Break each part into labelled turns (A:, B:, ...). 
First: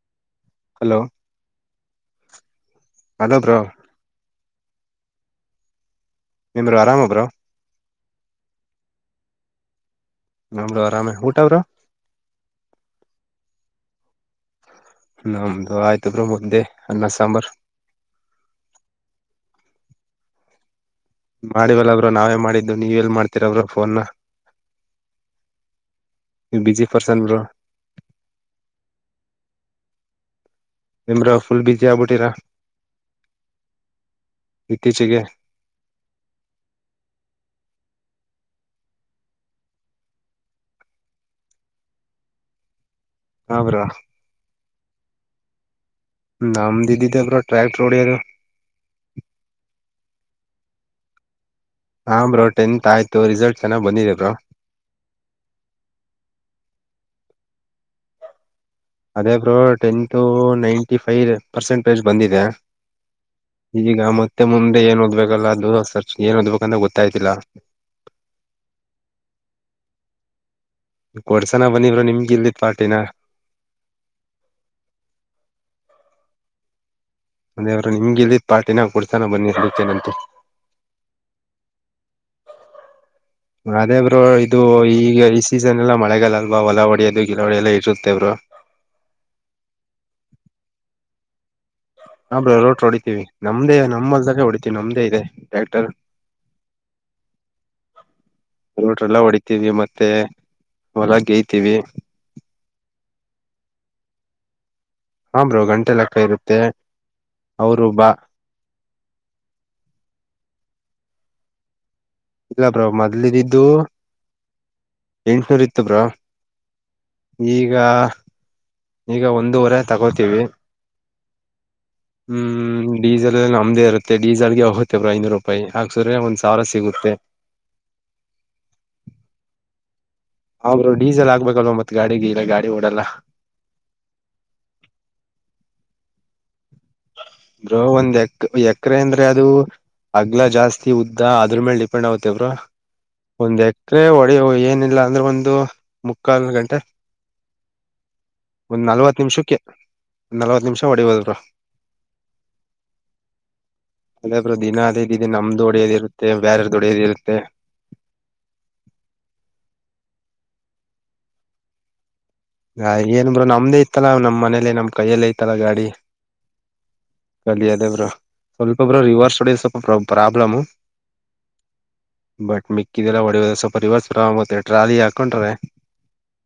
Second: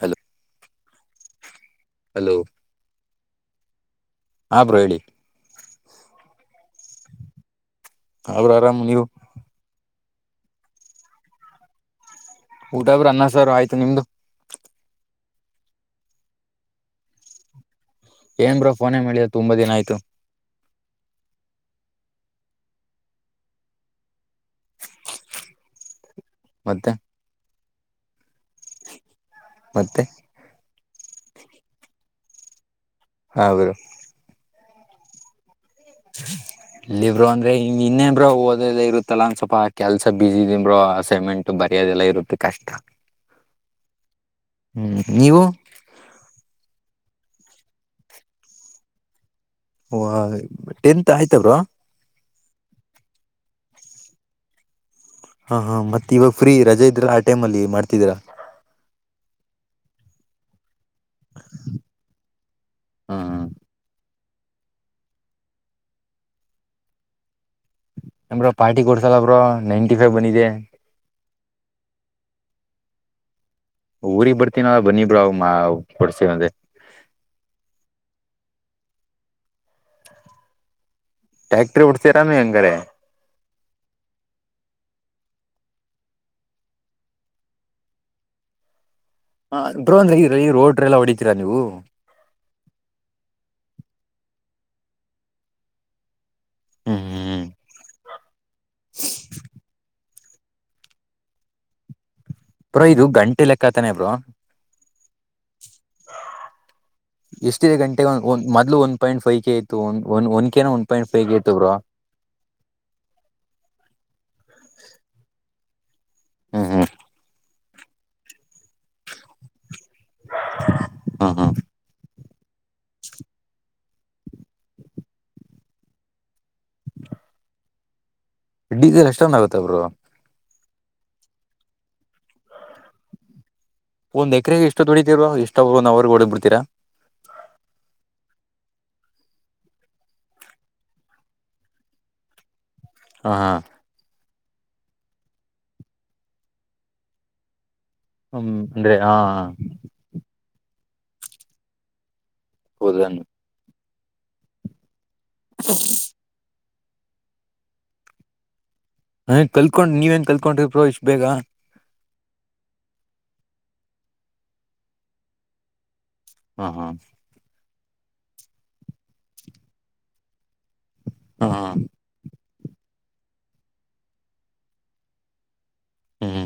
A: Hello
B: hello
A: hello
B: hello bro
A: ಹ bro ಹೇಳಿ
B: ನಿಮ್ಮೋರ್ ಆರಾಮ ಬ್ರೋ
A: ಅವ್ರ ಆರಾಮ್ ನೀವು
B: ನಾವು ಆರಾಮ ಬ್ರೋ ಊಟ ಅವರು
A: ಊಟ ಬಿ ಅನ್ನ ಸಾಂಬಾರ್ ಆಯ್ತು ನಿಮ್ದು
B: ನಮ್ದು ಆಯ್ತು ಬ್ರೋ ಮುದ್ದೆ ಅನ್ನ ಸಾಂಬಾರ್
A: ಏನ್ ಬ್ರೋ ಫೋನೇ ಮಾಡಿಲ್ಲ ತುಂಬಾ ದಿನ ಆಯ್ತು
B: ಮಾಡಿವಲ್ಲ ಬ್ರೋ ನಾವೇ ಮಾಡಿದ್ದು ನೀವ ಎಲ್ ಮಾಡ್ತೀರ ಬ್ರೋ ಫೋನ್ ನೀವು ಬಿಸಿ
A: ಮತ್ತೆ
B: ಪರ್ಸನ್ ಬ್ರೋ
A: ಮತ್ತೆ
B: ಎನ್ ಬ್ರೋ ಫುಲ್ ಬ್ಯುಸಿ ಆಗ್ಬಿಟ್ಟಿರಾ
A: ಹೌದು
B: ಇತ್ತೀಚೆಗೆ
A: ಇಲ್ಲಿಬ್ರು ಅಂದ್ರೆ ಇನ್ನೇನು ಬ್ರೋ ಓದದೆ ಇರುತ್ತಲ್ಲ ಅಂತ ಸ್ವಲ್ಪ ಕೆಲಸ ಬ್ಯುಸಿ ಇದೀನಿ ಬ್ರೋ ಆಸಾರಾಮೆಂಟು ಬರಿಯೋದೆಲ್ಲ ಇರುತ್ತೆ ಕಷ್ಟ
B: ಹಾ ಬ್ರೋ
A: ಹ್ಮ್ ನೀವು
B: ನಮ್ದು ಇದ್ದಿದ್ದೇ ಬ್ರೋ ಟ್ರಾಕ್ಟಾರ್ ಹೊಡಿಯೋದು
A: ಓ ಟೆಂತ್ ಆಯ್ತ ಬ್ರೋ
B: ಆ ಬ್ರೋ ಟೆಂತ್ ಆಯ್ತು ರಿಸಲ್ಟ್ ಚೆನ್ನಾಗಿ ಬಂದಿದೆ ಬ್ರೋ
A: ಹಾ ಹಾ ಮತ್ತ ಇವಾಗ ಫ್ರೀ ರಜೆ ಇದ್ರ ಆ ಟೈಮ್ ಅಲ್ಲಿ ಮಾಡ್ತಿದೀರಾ
B: ಅದೇ bro tenth nine five percentage ಬಂದಿದೆ
A: ಹ್ಮ್
B: ಈಗ ಮತ್ತ ಮತ್ತೆ ಮುಂದೆ ಏನ್ ಹೊಡ್ಬೇಕಲ್ಲ ದೂರರ್ ಏನ್ ಓದ್ಬೇಕಂತ ಗೊತ್ತಾಯ್ತಿಲ್ಲ
A: ಎನ್ ಬ್ರೋ ಪಾರ್ಟಿ ಕೊಡ್ಸಲ್ಲ ಬ್ರೋ ನಯಿಂಟಿ ಫೈವ್ ಬಂದಿದೆ
B: ಕೊಡ್ಸನ ಬನ್ನಿ ಬ್ರೋ ನಿಮ್ಗೆ ಇಲ್ದೆ ಇರೋ ಪಾರ್ಟಿನ
A: ಊರಿಗ್ ಬರ್ತೀನಿ ಬನ್ನಿ ಬ್ರೋ ಅವಾಗ ಕೊಡಸ್ತೀನಿ ಅದೇ
B: ಅಂದೇವರು ನಿಮ್ಗೆ ಇಲ್ಲ ಪಾರ್ಟಿನ ಕೊಡ್ಸಾನ ಬನ್ನಿ ಅದಕೆನಂತೆ
A: ಟ್ಯಾಕ್ಟ್ರಿ ಹೊಡಸತಿ ತಾನೇ ಅಂಗರೇ
B: ಅದೇ ಬ್ರೋ ಇದು ಈಗ ಈ ಸೀಸನ್ ಎಲ್ಲಾ ಮಳೆಗಾಲಲ್ವಾ ಹೊಲಾವಡಿ ಅದು ಗಿಲವಡಿ ಎಲ್ಲ ಇರುತ್ತೆ ಬ್ರೋ
A: ಹ ಬ ಅಂದ ಈ ರೋಡ್ ಎಲ್ಲಾ ಹೊಡಿತೀರಾ ನೀವು
B: ನಮ್ಮಲ್ದಾಗೆ ಹೊಡಿತೀವಿ ನಮ್ದೇ ಇದೆ ಟ್ಯಾಕ್ಟರ್
A: ಹ್ಮ್ ಹ್ಮ್ ಹ್ಮ್
B: ರೋಟ್ರೆಲ್ಲ ಹೊಡಿತೀವಿ ಮತ್ತೆ ಹೊಲ ಗೇಯ್ತಿವಿ
A: ಬ್ರೋ ಇದು ಗಂಟೆ ಲೆಕ್ಕಾತಾನೆ ಬ್ರೋ
B: ಹಾ ಬ್ರೋ ಗಂಟೆ ಲೆಕ್ಕ ಇರುತ್ತೆ ಅವರು ಬಾ
A: ಪಾಯಿಂ ಐತ್ತು ಒಂದನ್ಕನ ಒಂದ ಪಾಯಿಟ್ ಫೈವಗೆ ಐತ ಬ್ರಾ
B: ಇಲ್ಲ ಬ್ರೋ ಮೊದ್ಲದಿದ್ದು ಎಂಟನೂರ್ ಇತ್ತುಬ್ರಾ
A: ಹ್ಮ್ ಹ್ಮ್
B: ಈಗ ಈಗ ಒಂದೂವರೆ ತಗೋತೀವಿ
A: ಹ್ಮ ಹ್ಮ
B: ಹ್ಮ್ ಹ್ಮ್ ಡೀಸೆಲ್ ಅ ನಮ್ದೇ ಇರುತ್ತೆ ಡೀಸೆಲ್ಗೆ ಹೋಗುತ್ತೆ ಬ್ರ ಐನೂರು ರೂಪಾಯಿ ಹಾಕ್ಸಿದ್ರೆ ಒಂದ್ ಸಾವಿರ ಸಿಗುತ್ತೆ
A: ಇಡಿದ್ದ ಅಷ್ಟೊನ್ ಆಗುತ್ತೆಬ್ರು
B: ಆ ಬ್ರೋ ಡೀಸೆಲ್ ಆಗ್ಬೇಕಲ್ವ ಮತ್ ಗಾಡಿಗೆ ಇಲ್ಲ ಗಾಡಿ ಓಡಲ್ಲ
A: ಒಂದ್ ಎಕರೆೆಗೆ ಎಷ್ಟ ದುಡಿತತಿರು ಎಷ್ಟ ಅವರು ನಾವ್ರ ಓಡ ಬಿಡ್ತ
B: ಬ್ರೋ ಒಂದ್ ಎ ಎಕರೆ ಅಂದ್ರೆ ಅದು ಅಗ್ಲಾ ಜಾಸ್ತಿ ಉದ್ದ ಅದ್ರ ಮೇಲ್ ಡಿಪೆಂಡ್ ಆತವರು
A: ಹಾ ಹಾ
B: ಒಂದ್ ಎಕರೆ ಹೊಡಿಯ ಏನಿಲ್ಲ ಅಂದ್ರೆ ಒಂದು ಮುಕ್ಕಾಲ್ ಗಂಟೆ
A: ಹ್ಮ್
B: ಒಂದ್
A: ಅಂದ್ರೆ ಹಾ
B: ನಲ್ವತ್ ನಿಮಿಷಕ್ಕೆ ಒಂದ್ ನಲ್ವತ್ತು ನಿಮಿಷ ಹೊಡಿಬೋದ
A: ಹೌದಣ
B: ಅದೇಬ್ರು ದಿನ ಅದೇ ಇದ ನಮ್ದು ಡಿಯಲ್ಲಿ ಇರುತ್ತೆ ಬೇರೆ ತೊಡರಿರುತ್ತೆ
A: ಹ ಕಲ್ಕೊಂಡ್ ನೀವೇನ್ ಕಲ್ಕೊಂಡ್ರಿ ಪ್ರೋಷ್ ಬೇಗ
B: ಹ ಏನ್ ಬ್ರರು ನಮ್ದೇ ಇತ್ತಲ್ಲ ನಮ್ ಮನೇಲಿ ನಮ್ ಕೈಯಲ್ಲೇ ಐತ್ತಲ್ಲ ಗಾಡಿ
A: ಹಾ ಹಾ
B: ಅಲ್ಲಿ ಅದೇ ಬ್ರ ಸ್ವಲ್ಪೊಬ್ರು ರಿವರ್ಸ್ಡ ಸ್ವಲ್ಪ ಪ್ರ ಪ್ರಾಬ್ಲಮ್
A: ಹಾ
B: ಬಟ್ ಮಿಕ್ಕಿದ್ದಲ್ಲ ಹೊಡೆಯ ಸ್ವ ಪರಿವಾರರತ್ತೆ ಟ್ರಾಲಿ ಹಾಕೊಂಡ್ರೆ
A: ಹ್ಮ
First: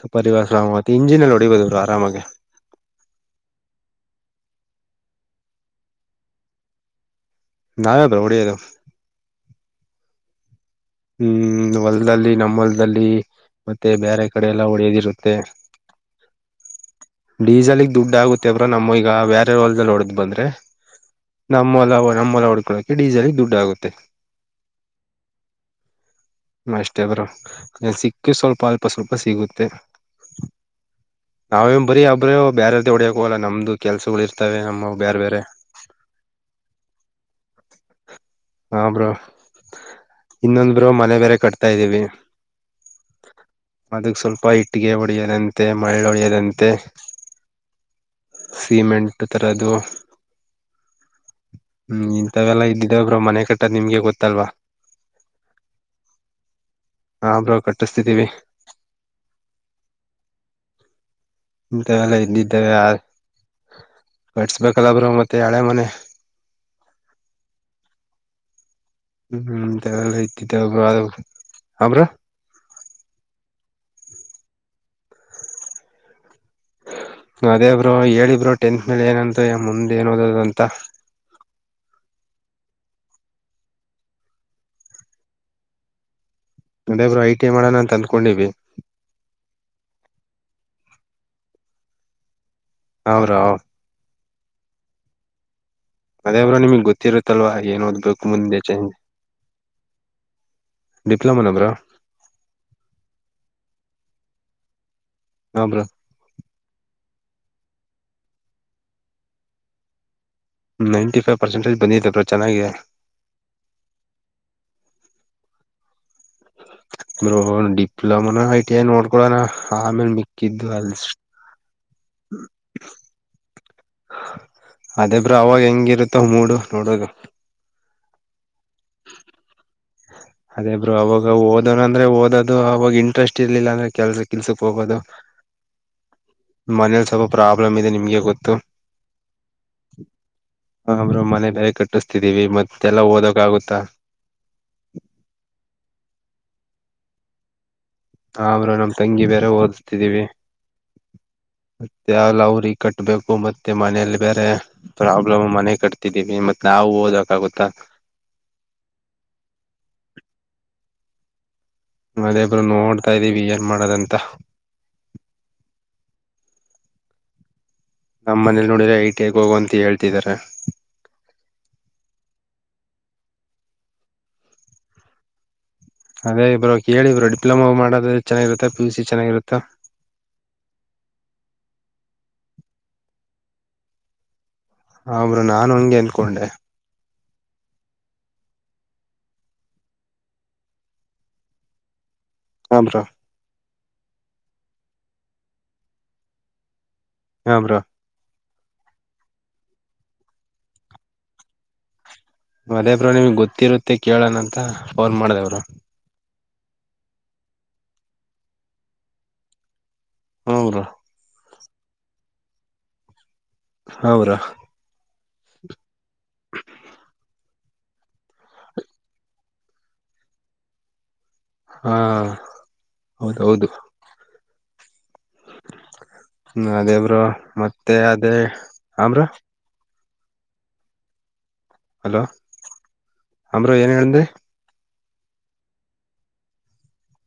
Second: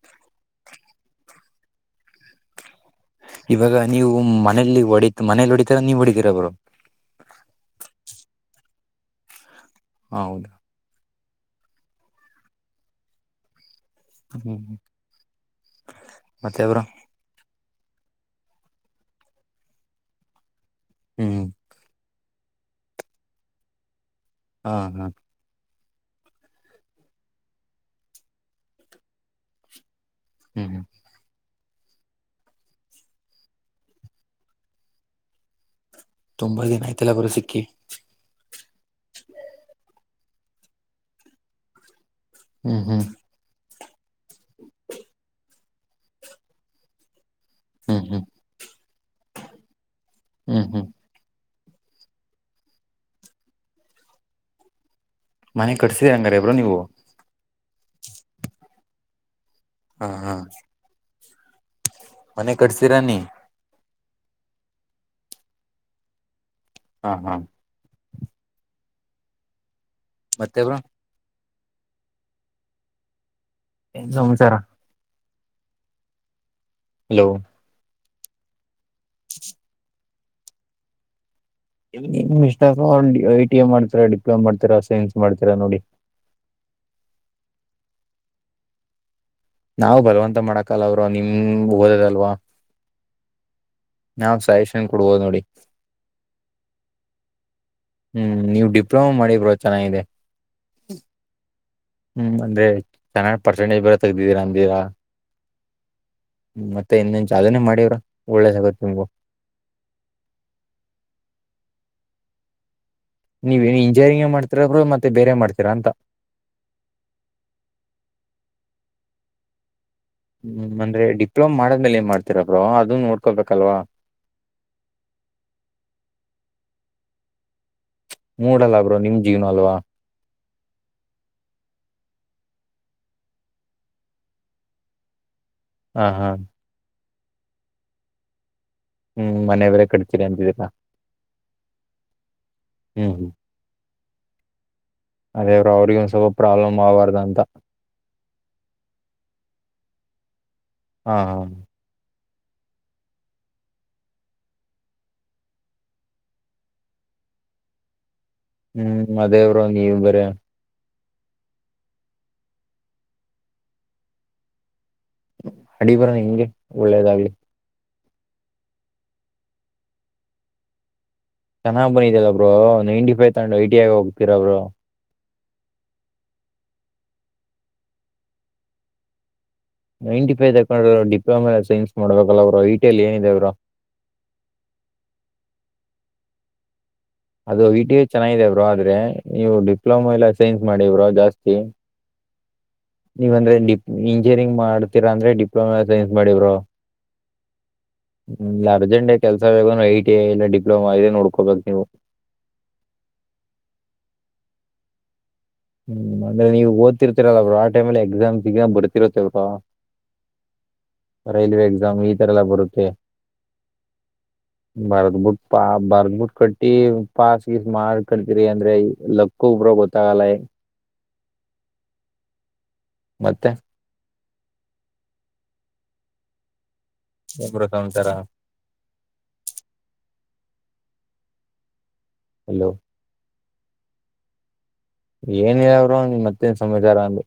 B: ಸಪರಿವ ಸಾಮ ಮ ಇಂಜಿನಲ್ಲಿ ಹೊಡಿಬದರು ಆರಾಮಾಗೆ
A: ಇವಾಗ ನೀವು ಮನೇಲಿ ಹೊಡಿತ ಮನೇಲಿ ಹೊಡಿತರ ನೀವು ಹೊಡಿತೀರ ಅವರು
B: ನಾವ ಬೌಡಿದು
A: ಹೌದು
B: ಹ್ಮ್ ಹೊಲ್ದಲ್ಲಿ ನಮ್ಮ ಹೊಲ್ದಲ್ಲಿ ಮತ್ತೆ ಬೇರೆ ಕಡೆ
A: ಹ್ಮ್
B: ಎಲ್ಲ ಹೊಡೆಯದಿರುತ್ತೆ
A: ಮತ್ತೆ ಬ್ರೋ
B: ಡೀಸೆಲ್ಗ್ ದುಡ್ ಆಗುತ್ತೆ ಬ್ರೋ ನಮ್ಮ ಈಗ ಬೇರೆ ಹೊಲ್ದಲ್ಲಿ ಹೊಡೆ್ದ್ ಬಂದ್ರೆ
A: ಹ್ಮ್
B: ನಮೊಲ ನಮ್ಮ ಹೊಲ ಹೊಡ್ಕೊಳ್ಳಕೆ ಡೀಸಲ್ ದುಡ್ಡು ಆಗುತ್ತೆ
A: ಹಾ ಹಾ
B: ಅಷ್ಟೇ್ ಬ್ರೋ ಸಿಕ್ಕದ್ರೆ ಸ್ವಲ್ಪ ಅಲ್ಪ ಸ್ವಲ್ಪ ಸಿಗುತ್ತೆ
A: ಹ್ಮ್ ಹ್ಮ
B: ನಾವೇ ಬರೀ ಒಬ್ಬ್ರ ಬೇರೆ್ದ ಹೊಡಿಹೋಗಲ್ಲ ನಮ್ದು ಕೆಲ್ಸಗಳು ಇರ್ತವೆ ನಮ್ಮ ಬೇರೆ ಬೇರೆ
A: ತುಂಬಾ ದಿನ ಆಯ್ತಲ್ಲ ಬ್ರೋ ಸಿಕ್ಕಿ
B: ಇನ್ನೊನ್ ಬೆಯೋ ಮನೆ ಬೇರೆ ಕಟ್ತಾ ಇದೀವಿ
A: ಹ್ಮ್ ಹ್ಮ್
B: ಅದಕ್ ಸ್ವಲ್ಪ ಇಟ್ಟಿಗೆ ಹೊಡಿಯದಂತೆ ಮಳ್ಳ ಹೊಡಿಯದಂತೆ
A: ಹ್ಮ್ ಹ್ಮ್
B: ಸಿಮೆಂಟ್ ತರದು
A: ಹ್ಮ್ ಹ್ಮ್
B: ಹ್ಮ್ ಇಂಥವೆಲ್ಲಾ ಇದ್ದಿದ್ದೇ ಬ್ರೋ ಮನೆ ಕಟ್ಟದ್ ನಿಮ್ಗೆ ಗೊತ್ತಲ್ವಾ
A: ಮನೆ ಕಟ್ಸಿ ಹಂಗಾರ ಬ್ರೋ ನೀವು
B: ಹು ಬ್ರೋ ಕಟ್ಟಿಸ್ತಿದ್ದೀವಿ
A: ಹಾ ಹಾ
B: ಇಂತವೆಲ್ಲ
A: ಮನೆ
B: ಇ್ದಿದ್ದವೆ ಯಾರ
A: ಕಟ್ಸಿರಾ ನೀ
B: ಕಟ್ಸ್ಬೇಕಲ್ಲ ಬ್ರೋ ರು ಮತ್ತೆ ಹಳೆ ಮನೆ
A: ಹಾ ಹಾ
B: ಹ್ಮ ಬ್ರೋ ಅ ಅರ
A: ಏನ್ ಸಮಾಚಾರಾ ಹಲೋ
B: ಅದೇ ಬ್ರೋ ಹೇಳಿ ಬ್ರೋ ಟೆಂತ್ ಮೇಲೆ ಏನಂತ ಮುಂದ್ ಏನ್ ಒದದು ಅಂತ
A: ನಿಮ್ ಇಷ್ಟ ಐ ಟಿ ಎ ಮಾಡ್ತೀರಾ ಡಿಪ್ಲೋಮಾ ಮಾಡ್ತೀರಾ ಸೈನ್ಸ್ ಮಾಡ್ತೀರಾ ನೋಡಿ
B: ಅದೇ ಬ್ರೋ ಐ ಟಿ ಐ ಮಾಡೋಣ ಅಂತ ಅಂದಕೊಂಡಿವಿ
A: ನಾವ್ ಬಲವಂತ ಮಾಡಕಲ್ಲ ಅವರು ನಿಮ ಓದದಲ್ವಾ
B: ಹೌ್ ಬ್ರೋ
A: ನಾವ್ ಸೊಲ್ಯೂಷನ್ ಕೊಡ್ಬೋದು್ ನೋಡಿ
B: ಅದೇ ಬ್ರೋ ನಿಮ್ಗ್ ಗೊತ್ತಿರುತ್ತಲ್ವ
A: ಹ್ಮ್ ನೀವ್ ಡಿಪ್ಲೊಮಾ ಮಾಡಿಿ ಬ್ರೋ ಚೆನ್ನಾಗಿದೆ
B: ಡಿಪ್ಲೊಮಾನ ಬ್ರೋ
A: ಹ್ಮ್ ಅಂದ್ರೆ ಚೆನಾಗಿ ಪರ್ಸೆಂಟೇಜ್ ಬೇರೆ ತಗ್ದಿದೀರ ಅಂದಿರ
B: ಹಾ ಬ್ರೋ
A: ಮತ್ತೆ ಇನ್ನೊನ್ ಜಾಲನೆೇ ಮಾಡಿವ್ ಬ್ರೋ ಒಳ್ಳೆದಾಗತ್ತ ನಿಮಗುವ
B: ನೈಂಟಿ ಫೈವ್ ಪರ್ಸೆಂಟೇಜ್ ಬಂದಿದೆ ಬ್ರೋ ಚೆನ್ನಾಗಿ
A: ನೀವೇನ ಇಂಜಿನಿಯರಿಂಗ್ ಮಾಡ್ತೀರಾ ಮತ್ತೆ ಬೇರೆ ಮಾಡ್ತೀರಾ ಅಂತ
B: ಬ್ರೋ ಡಿಪ್ಲೊಮಾನ ಐ ಟಿ ಐ ನೋಡ್ಕೊಳೋಣ
A: ಹ್ಮ್ ಅಂದ್ರೆ ಡಿಪ್ಲೊಮ ಮಾಡದ್ಮೇಲೆ ಏನ್ ಮಾಡ್ತತಿರ ಬ್ರೋ ಅದನ್ನ ನೋಡ್ಕೊಳ್ಬೇಕಲ್ವಾ
B: ಅದೇ ಬ್ರೋ ಅವಾಗ ಹೆಂಗಿರುತ್ತ ಮೂಡು ನೋಡೋದು
A: ಮೂಡಲ್ಲ ಬ್ರೋ ನಿಮ್ ಜೀವನ ಅಲ್ವಾ
B: ಅದೇ ಬ್ರೋ ಅವಾಗ ಓದನಾ ಅಂದ್ರೆ ಓದೋದು ಅವಾಗ ಇಂಟ್ರೆಸ್ಟ್ ಇರ್ಲಿಲ್ಲ ಅಂದ್ರೆ ಕೆಲ್ಸ ಕಿಲ್ಸಕ್ ಹೋಗೋದು
A: ಹ್ಮ್ ಹ್ಮ್
B: ಮನೇಲಿ ಸ್ವಲ್ಪ ಪ್ರಾಬ್ಲಮ್ ಇದೆ ನಿಮ್ಗೆ ಗೊತ್ತು
A: ಹ್ಮ್ ಮನೆ ಬೇರೆ ಕಟ್ತೀರಿ ಅಂತಿ
B: ಹಾ ಬ್ರೋ ಮನೆ ಬಲೆ ಕಟ್ಟಿಸಸ್ತಿದೀವಿ ಮತ್ತೆಲ್ಲ
A: ಹ್ಮ್ ಹ್ಮ್
B: ಓದಕ ಆಗುತ್ತಾ
A: ಅದೇ ಬ್ರೋ ಅವರಗಿಗೆ ಸ್ವಲ್ಪ ಪ್ರಾಬ್ಲಮ್ ಆಬಾರ್ದ ಅಂತ
B: ಹಾ ಬ್ರೋ ನಮ್ ತಂಗಿ ಬೇರೆ ಓದ್ತಿದ್ದೀವಿ
A: ಹಾ ಹಾ
B: ಎಲ್ಲ ಅವ್ರಿಗೆ ಕಟ್ಬೇಕು ಮತ್ತೆ ಮನೇೆಯಲ್ಲಿ ಬೇರೆ ಪ್ರಾಬ್ಲಮ್ ಮನೆ ಕಟ್ತಿದ್ದೀವಿ ಮತ್ತೆ ನಾವು ಓದಕಾಗುತ್ತಾ
A: ಹ್ಮ್ ಅದೇವರು ನೀವ ಬೇರೆ
B: [unintelligible] ನೋಡ್ತಾ ಇದ್ದೀವಿ ಏನ್ ಮಾಡೋದಂತ
A: ಅಡಿ ಬರ ಹೆಂಗೆ ಒಳ್ಳೇದಾಗ್ಲಿ
B: ನಮ್ಮ್ ಮನೇಲಿ ನೋಡಿದ್ರೆ ಐ ಟಿ ಐ ಹೋಗು ಅಂತ ಹೇಳ್ತಿದಿದ್ದಾರೆ
A: ಚೆನ್ನ್ ಬಿದ್ದಿಲ್ಲಬ್ರು ನೈನ್ಟಿ ಫೈವ್ ತಂಡೊಂಡ ಐಟಿಗ ಹೋಗ್ತೀರಬ್ರು
B: ಅದೇ ಇಬ್ರು ಕೇಳಿ ಇಬ್ರು ಡಿಪ್ಲೊಮಾ ಮಾಡೋದ ಚೆನ್ನಾಗಿರುತ್ತ ಪಿ ಯು ಸಿ ಚೆನ್ನಾಗಿರುತ್ತಾ.
A: ನೈನ್ಟಿ ಫೈವ್ ತಕೊಂಡ್ರರು ಡಿಪ್ಲೊಮಾ ಸೈನ್ಸ್ ಮಾಡ್ಬೇಕಲ್ಲ ಅವ್ರು ಐಟಿ ಎಲ್ ಏನಿದೆ ಬ್ರೋ.
B: ಹಾ ಬ್ರೋ ನಾನು ಹಂಗೆ ಅನ್ಕೊಂಡೆ
A: ಅದು ಐ ಟಿ ಐ ಚೆನ್ನಗಿದೆ ಬ್ರೋ ಆದ್ರೆ ನೀವು ಡಿಪ್ಲೊಮಾ ಎಲ್ಲ ಸೈನ್ಸ್ ಮಾಡಿ ಬ್ರೋ ಜಾಸ್ತಿ.
B: ಹಾ ಬ್ರೋ
A: ನೀವ ಅಂದ್ರೆ ಡಿಪ್ ಇಂಜಿನಿಯರಿಂಗ್ ಮಾಡ್ತೀರಾ ಅಂದ್ರೆ ಡಿಪ್ಲೊಮಾ ಸೈನ್ಸ್ ಮಾಡಿ ಬ್ರೋ
B: ಹಾ ಬ್ರೋ
A: ಲ್ಲ ಅರ್ಜೆಂಟ ಕೆಲಸ್ರ ಐಟ ಐ ಇಲ್ಲ ಡಿಪ್ಲೋಮಾ ಇದೇ ನೋಡ್ಕೋಬೇಕ್ ನೀವು.
B: ಅದೆ ಬ್ರೋ ನಿಮಗೆ ಗೊತ್ತಿರುತ್ತೆ ಅಂತ ಫೋನ್ ಮಾಡಿದೆ ಬ್ರೋ
A: ಹ್ಮ್ ಅಂದ್ರೆ ನೀವು ಓದತಿರ್ತಿರಲ್ಲ ಅವರು ಆ ಟೈಮಲ್ಲಿ ಎಕ್ಸಾಮ್ ಸಿ ಈಗ ಬರ್ತಿರತ್ತಲ್ವಾ
B: ಹ್ಮ್ ಬ್ರೋ
A: ರೈಲ್ವೆ ಎಕ್ಸಾಮ್ ಇತರೆಲ್ಲ ಬರುತ್ತೆ
B: ಹಾ ಬ್ರೋ
A: ಭಾರ ಬುಟ್ ಭಾರ ಬುಟ್ ಕಟ್ಟಿ ಪಸ್ ಚೀಟ್ ಮಾಡ್ ಕಳ್ತಿರಿ ಅಂದ್ರೆ ಲಕ್ಕು ಬ್ರೋ ಗೊತ್ತಾಗಲ್ಲ
B: ಹಾ
A: ಮತ್ತೆ
B: ಹೌದದು ಹ್ಮ ಅದೇ ಬ್ರೋ
A: ಏನ್
B: ಮತ್ತೆ
A: ಸಮಾಚಾರ
B: ಅದೇ ಹ ಬ್ರೋ ಹಲೋ ಹಾ ಬ್ರೋ ಏನಂದ್ರಿ
A: ಏನಿಲ್ಲ ಬ್ರೋ ಮತ್ತೆ ಏನು ಸಮಾಚಾರ ಅಂದೆ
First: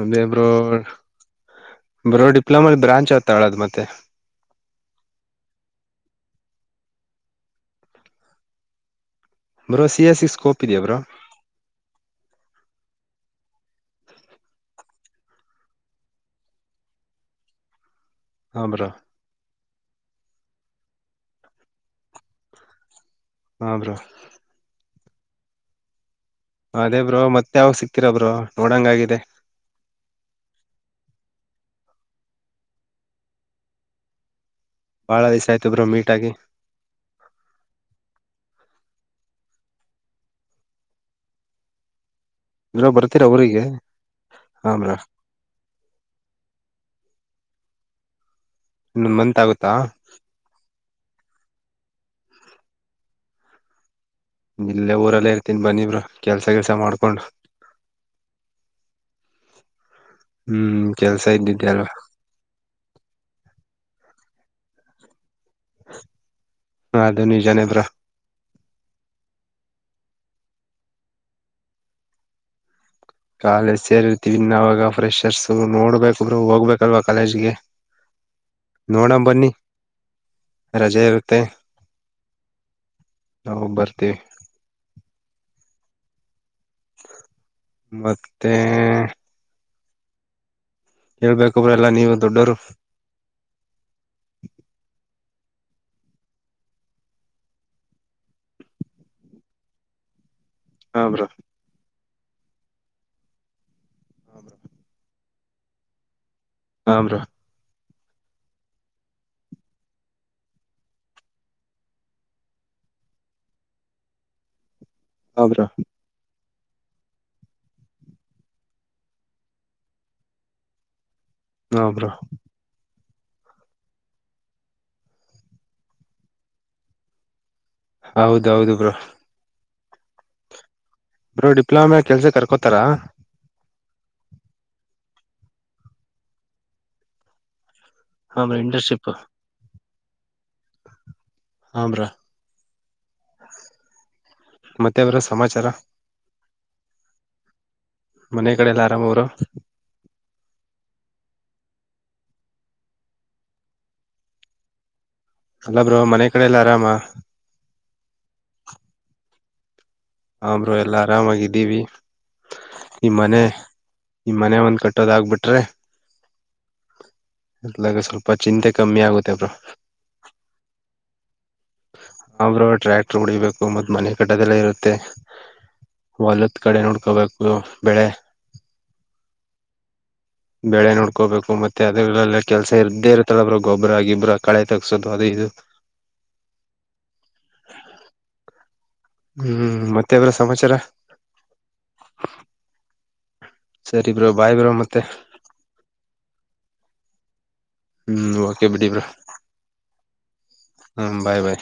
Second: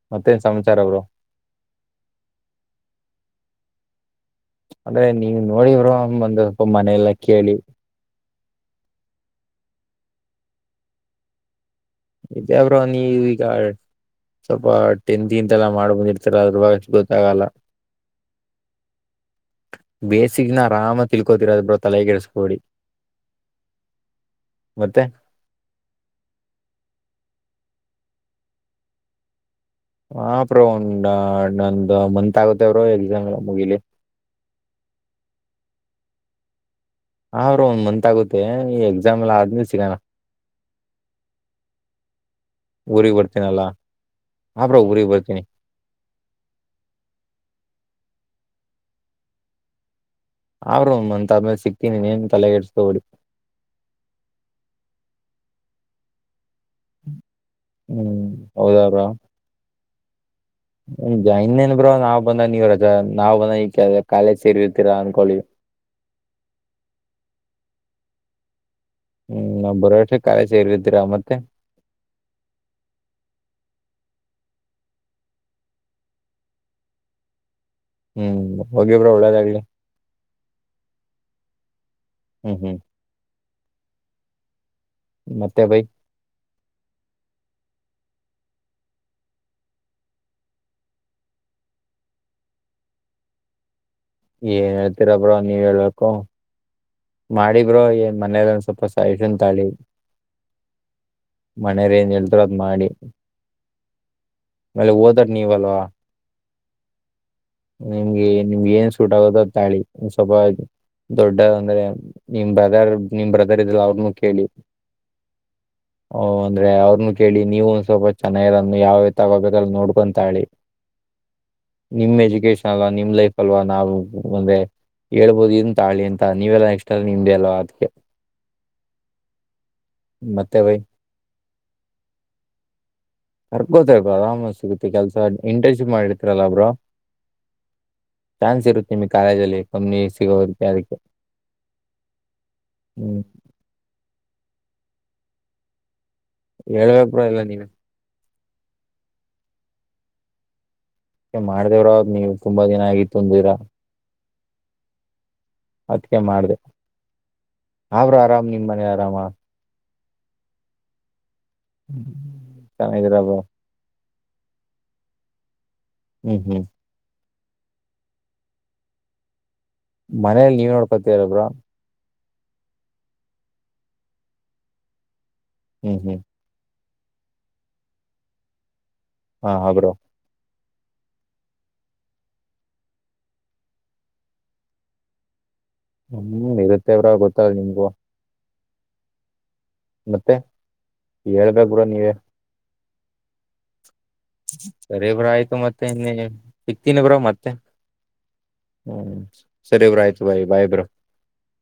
B: ಅದೇ
A: ಮತ್ತೇನ್
B: ಬ್ರೋ
A: ಸಮಾಚಾರ ಬ್ರೋ
B: ಬ್ರೋ ಡಿಪ್ಲೊಮಲ್ ಬ್ರಾಂಚ್ ಯಾವುದು ತಗೋಳೋದು ಮತ್ತೆ
A: ಅಂದ್ರೆ ನೀವ್ ನೋಡಿವ್ರ ಒಂದ ಸ್ವ ಮನೆಯಲ್ಲ ಕೇಳಿ
B: bro C S C scope ಇದ್ಯ ಬ್ರೋ.
A: ಇದೆೇ ಬ್ರೋ ನೀವ್ ಈಗಾ ಸ್ವಲ್ಪ ತಿಂಡಿ ಗಿಂಡಿ ಮಾಡಿ ಬಂದಿರ್ತೀರಲ್ಲ ಬ್ರೋ, ಅದಕ್ಕೆ ಗೊತ್ತಾಗಲ್ಲ
B: ಹ ಬ್ರೋ
A: ಬೇಸಿಕ್ ನ ಆರಾಮಾಗಿ ತಿಳ್ಕೋತಿರಾ ಬ್ರೋ ತಲೆ ಕೆಡಿಸ್ಕೋಬೇಡಿ.
B: ಹಾ ಬ್ರೋ
A: ಮತ್ತೆ
B: ಅದೇ ಬ್ರೋ ಮತ್ತೆ ಯಾವ ಸಿಕ್ತೀರ ಬ್ರೋ ನೋಡಂಗಾಗಿದೆ.
A: ಹ ಬ್ರೋ ಒಂಡ್ ನಂದು ಮಂತ್ ಆಗುತ್ತೆ ಅವರು ಎಕ್ಸಾಮ್ ಮುಗಿಲಿ.
B: ಬಹಳ ದಿಸ ಆಯ್ತು ಬ್ರೋ ಮೀಟ್ ಆಗಿ.
A: ಆ ಬ್ರೋ ಒಂದ್ ಮಂತ್ ಆಗುತ್ತೆ ಈ ಎಕ್ಸಾಮ್ ಎಲ್ಲಾ ಆದ್ಮೇಲೆ ಸಿಗೋಣ
B: ಬ್ರೋ
A: ಊರಿಗೆ
B: ಬರ್ತೀರಾ
A: ಬರುತ್ತಿನಲ್ಲ ಹಾ ಬ್ರೋ ಊರಿಗ್ ಬರ್ತೀನಿ.
B: [inaudible] ಇನ್ನೊಂದು ಮನ್ತ್ ಆಗುತ್ತಾ
A: ಹಾ ಬ್ರೋ ಇನ್ನೊಂದು ಮಂತ್ ಮೇಲೆ ಸಿಕ್ತೀನಿ ತಲೆ ಕೆಡಿಸ್ಕೋಬೇಡಿ.
B: ಇಲ್ಲೇ ಊರಲ್ಲೇ ಇರ್ತೀನಿ ಬನ್ನಿ ಬ್ರೋ ಕೆಲಸ ಇಲ್
A: ಹ್ಮ್ ಹೌದಾ ಬ್ರೋ
B: ಹ್ಮ್ ಕೆಲ್ಸ ಇದ್ದಿದ್ದೆ
A: ಇನ್ನೇನ್
B: ಅಲ್ವಾ
A: ಬ್ರೋ ನಾವ್ ಬಂದಾಗೆಲ್ಲ ಕಾಲೇಜ್ ಹೋಗಿರ್ತೀರಾ ಅಂತ ಅನ್ಕೊಂಡಿದ್ದೆ.
B: ಅದು ನಿಜನೆ ಬ್ರೋ
A: ನಾ ಬರೋ ಅಷ್ಟ್ರಲ್ಲಿ ಕಾಲೇಜ್ ಸೇರಿರ್ತ್ತಿರ ಮತ್ತೆ
B: ಕಾಲೇಜ್ ಸೇರಿರ್ತೀವಿ ಇನ್ನುವಾಗ ಫ್ರೆಷರ್ಸ್ ನೋಡಬೇಕು ಹೋಗಬೇಕಲ್ಲ ಕಾಲೇಜ್ಗೆ.
A: ಹ್ಮ್ ಹೋಗಿ ಬ್ರೋ
B: ನೋಡಣ ಬನ್ನಿ
A: ಒಳ್ಳೇದಾಗ್ಲಿ.
B: ರಜೆ ಇರುತ್ತೆ
A: ಹ್ಮ್ ಹ್ಮ್
B: ನಾ ಬರ್ತೀವಿ.
A: ಮತ್ತೆ ಭೈ
B: ಮತ್ತೆ ಹೇಳ್ಬೇಕು ಬ್ರೋ, ನೀವೇ ದೊಡ್ಡವರು
A: ಏನ್ ಹೇಳ್ತೀರಾ ಬ್ರೋ, ನೀವೇ ಹೇಳ್ಬೇಕು ಮಾಡಿ ಬ್ರೋ ಏನ್ ಮನೇಲ್ ಒಂದ ಸ್ವಲ್ಪ ಸಜೆಶನ್ ತಗಳಿ
B: ಹಾ ಬ್ರೋ
A: ಮನೇರೇನೇಳ್ ತಾರೋ ಅದ್ನ ಮಾಡಿ ನಾಳೆ ಓದೋರು ನೀವಲ್ವಾ
B: ಹಾ ಬ್ರೋ
A: ನಿಮಗೇನು ಸೂಟ್ ಆಗುತ್ತೋ ಅದು ತಗೊಳ್ಳಿ ದೊಡ್ಡವರಂದ್ರೆ ನಿಮ್ ಬ್ರದರ್ ನಿಮ್ ಬ್ರದರ್ ಇದರಲ್ಲ ಅವ್ರನು ಕೇಳಿ
B: ಹಾ ಬ್ರೋ
A: ಅವ್ ಅಂದ್ರೆ ಅವರ್ನೂ ಕೇಳಿ ನೀವು ಒಂದ್ ಸ್ವಲ್ಪ ಚೆನ್ನಾಗಿರೋದು ಯಾವ್ದಂತ ತಗಳಿ
B: ಹಾ ಬ್ರೋ
A: ನಿಮ್ಮ ಎಜುಕೇಶನ್ ಅಲ್ಲಾ ನಿಮ್ಮ ಲೈಫ್ ಅಲ್ವಾ ನಾವು ಮುಂದೆ ಹೇಳಬಹುದ ಇದನ್ ತಗೋಳಿ ಇದನ್ನ ತಗ [unintelligible]
B: ಹೌದೌದು ಬ್ರೋ
A: ಮತ್ತೆ ಭೈ
B: ಬೋ ಡಿಪ್ಲೊಮ್ಯಾಗ್ ಕೆಲ್ಸಕ್ ಕರ್ಕೋತಾರಾ
A: ಕರ್ಕೋತಾರ್ ಆರಾಮ್ ಸಿಗುತ್ತೆ ಕೆಲ್ಸ ಇಂಟರ್ನ್ಶಿಪ್ ಮಾಡಿರ್ತೀರಲ್ಲಾ ಬ್ರೋ
B: ಹಾ ಬ್ರೋ
A: ಚಾನ್ಸ್ ಇರುತ್ತೆ
B: ಇಂಟರ್ನ್ಶಿಪ್
A: ನಿಮಗೆ ಕಾಲೇಜಲ್ಲಿ ಕಂಪ್ನಿ ಸಿಗೋದಕ್ಕೆ ಅದಕ್ಕೆ
B: ಹಾ ಬ್ರೋ
A: ಹ್ಮ್
B: ಮತ್ತೆ ಬ್ರೋ ಸಮಾಚಾರ
A: ಹೇಳ್ಬೇಕ್ ಬ್ರೋ ಎಲ್ಲ ನೀವೇ
B: ಮನೆ ಕಡೆಲ್ಲ ಆರಾಮ್ ಅವ್ರು
A: ಮಾಡ್ದೇವ್ರಾವ್ ನೀವ್ ತುಂಬಾ ದಿನ ಆಗಿತ್ತು ಅಂದಿರಾ
B: ಅಲ್ಲ ಬ್ರೋ
A: ಅದ್ಕೆ
B: ಮನೆ ಕಡೆ
A: ಮಾಡ್ದೆ
B: ಎಲ್ಲ ಆರಾಮ
A: ಹಾ ಬ್ರೋ ಆರಾಮ ನಿಮ್ಮನೆಲ್ ಆರಾಮ
B: ಹಾ ಬ್ರೋ ಎಲ್ಲಾ ಆರಾಮಾಗಿದ್ದೀವಿ
A: ಚೆನ್ನಾಗಿದಿರಾ ಬ್ರೋ
B: ನಿಮ್ಮನೆ ಈ ಮನೆ ಒಂದ್ ಕಟ್ಟೋದ ಆಗ್ಬಿಟ್ರೆ
A: ಹ್ಮ್ ಹ್ಮ್
B: ಅತ್ಲಾಗ ಸ್ವಲ್ಪ ಚಿಂತೆ ಕಮ್ಮಿ ಆಗುತ್ತೆ ಬ್ರೋ
A: ಮನೇಲ್ ನೀವೆ ನೋಡ್ಕತೀರ ಬ್ರೋ
B: ಹಾ ಬ್ರೋ ಟ್ರ್ಯಾಕ್ಟರ್ ಹೊಡಿಬೇಕು ಮತ್ ಮನೆ ಕಟ್ಟದೆಲ್ಲ ಇರುತ್ತೆ
A: ಹ್ಮ್ ಹ್ಮ್
B: ಹೊಲತ್ಕಡೆ ನೋಡ್ಕೋಬೇಕ್ ಬ್ರೋ ಬೆಳೆ
A: ಹಾ ಹಾ ಬ್ರೋ
B: ಬೆಳೆ ನೋಡ್ಕೋಬೇಕು ಮತ್ತೆ ಅದ್ರಲ್ಲೆಲ್ಲ ಕೆಲ್ಸ ಇರ್ದೇ ಇರ್ತಲ್ಲ ಬ್ರೋ ಗೊಬ್ರ ಗಿಬ್ಬ್ರ ಕಳೆ ತಗ್ಸೋದು ಅದು ಇದು
A: ಹ್ಮ ಇರುತ್ತೇ ಬ್ರೋ ಗೊತ್ತಲ್ ನಿಮ್ಗೂ
B: ಹ್ಮ್ ಮತ್ತೆ ಬ್ರೋ ಸಮಾಚಾರ
A: ಹೇಳ್ಬೇಕ್ ಬ್ರೋ ನೀವೇ
B: ಸರಿ ಬ್ರೋ ಬಾಯ್ ಬ್ರೋ ಮತ್ತೆ
A: ಸರಿೇ ಬ್ರೋ ಆಯ್ತು ಮತ್ತೆ ಇನ್ನ ಸಿಕ್ತೀನಿ ಬ್ರೋ ಮತ್ತೆ
B: ಹ್ಮ್ ಓಕೆ
A: ಹ್ಮ್ ಸರಿ ಬ್ರೋ ಆಯ್ತು ಬಾಯ್ ಬಾಯ್ ಬ್ರೋ.
B: ಹಾ ಬಾಯ್ ಬಾಯ್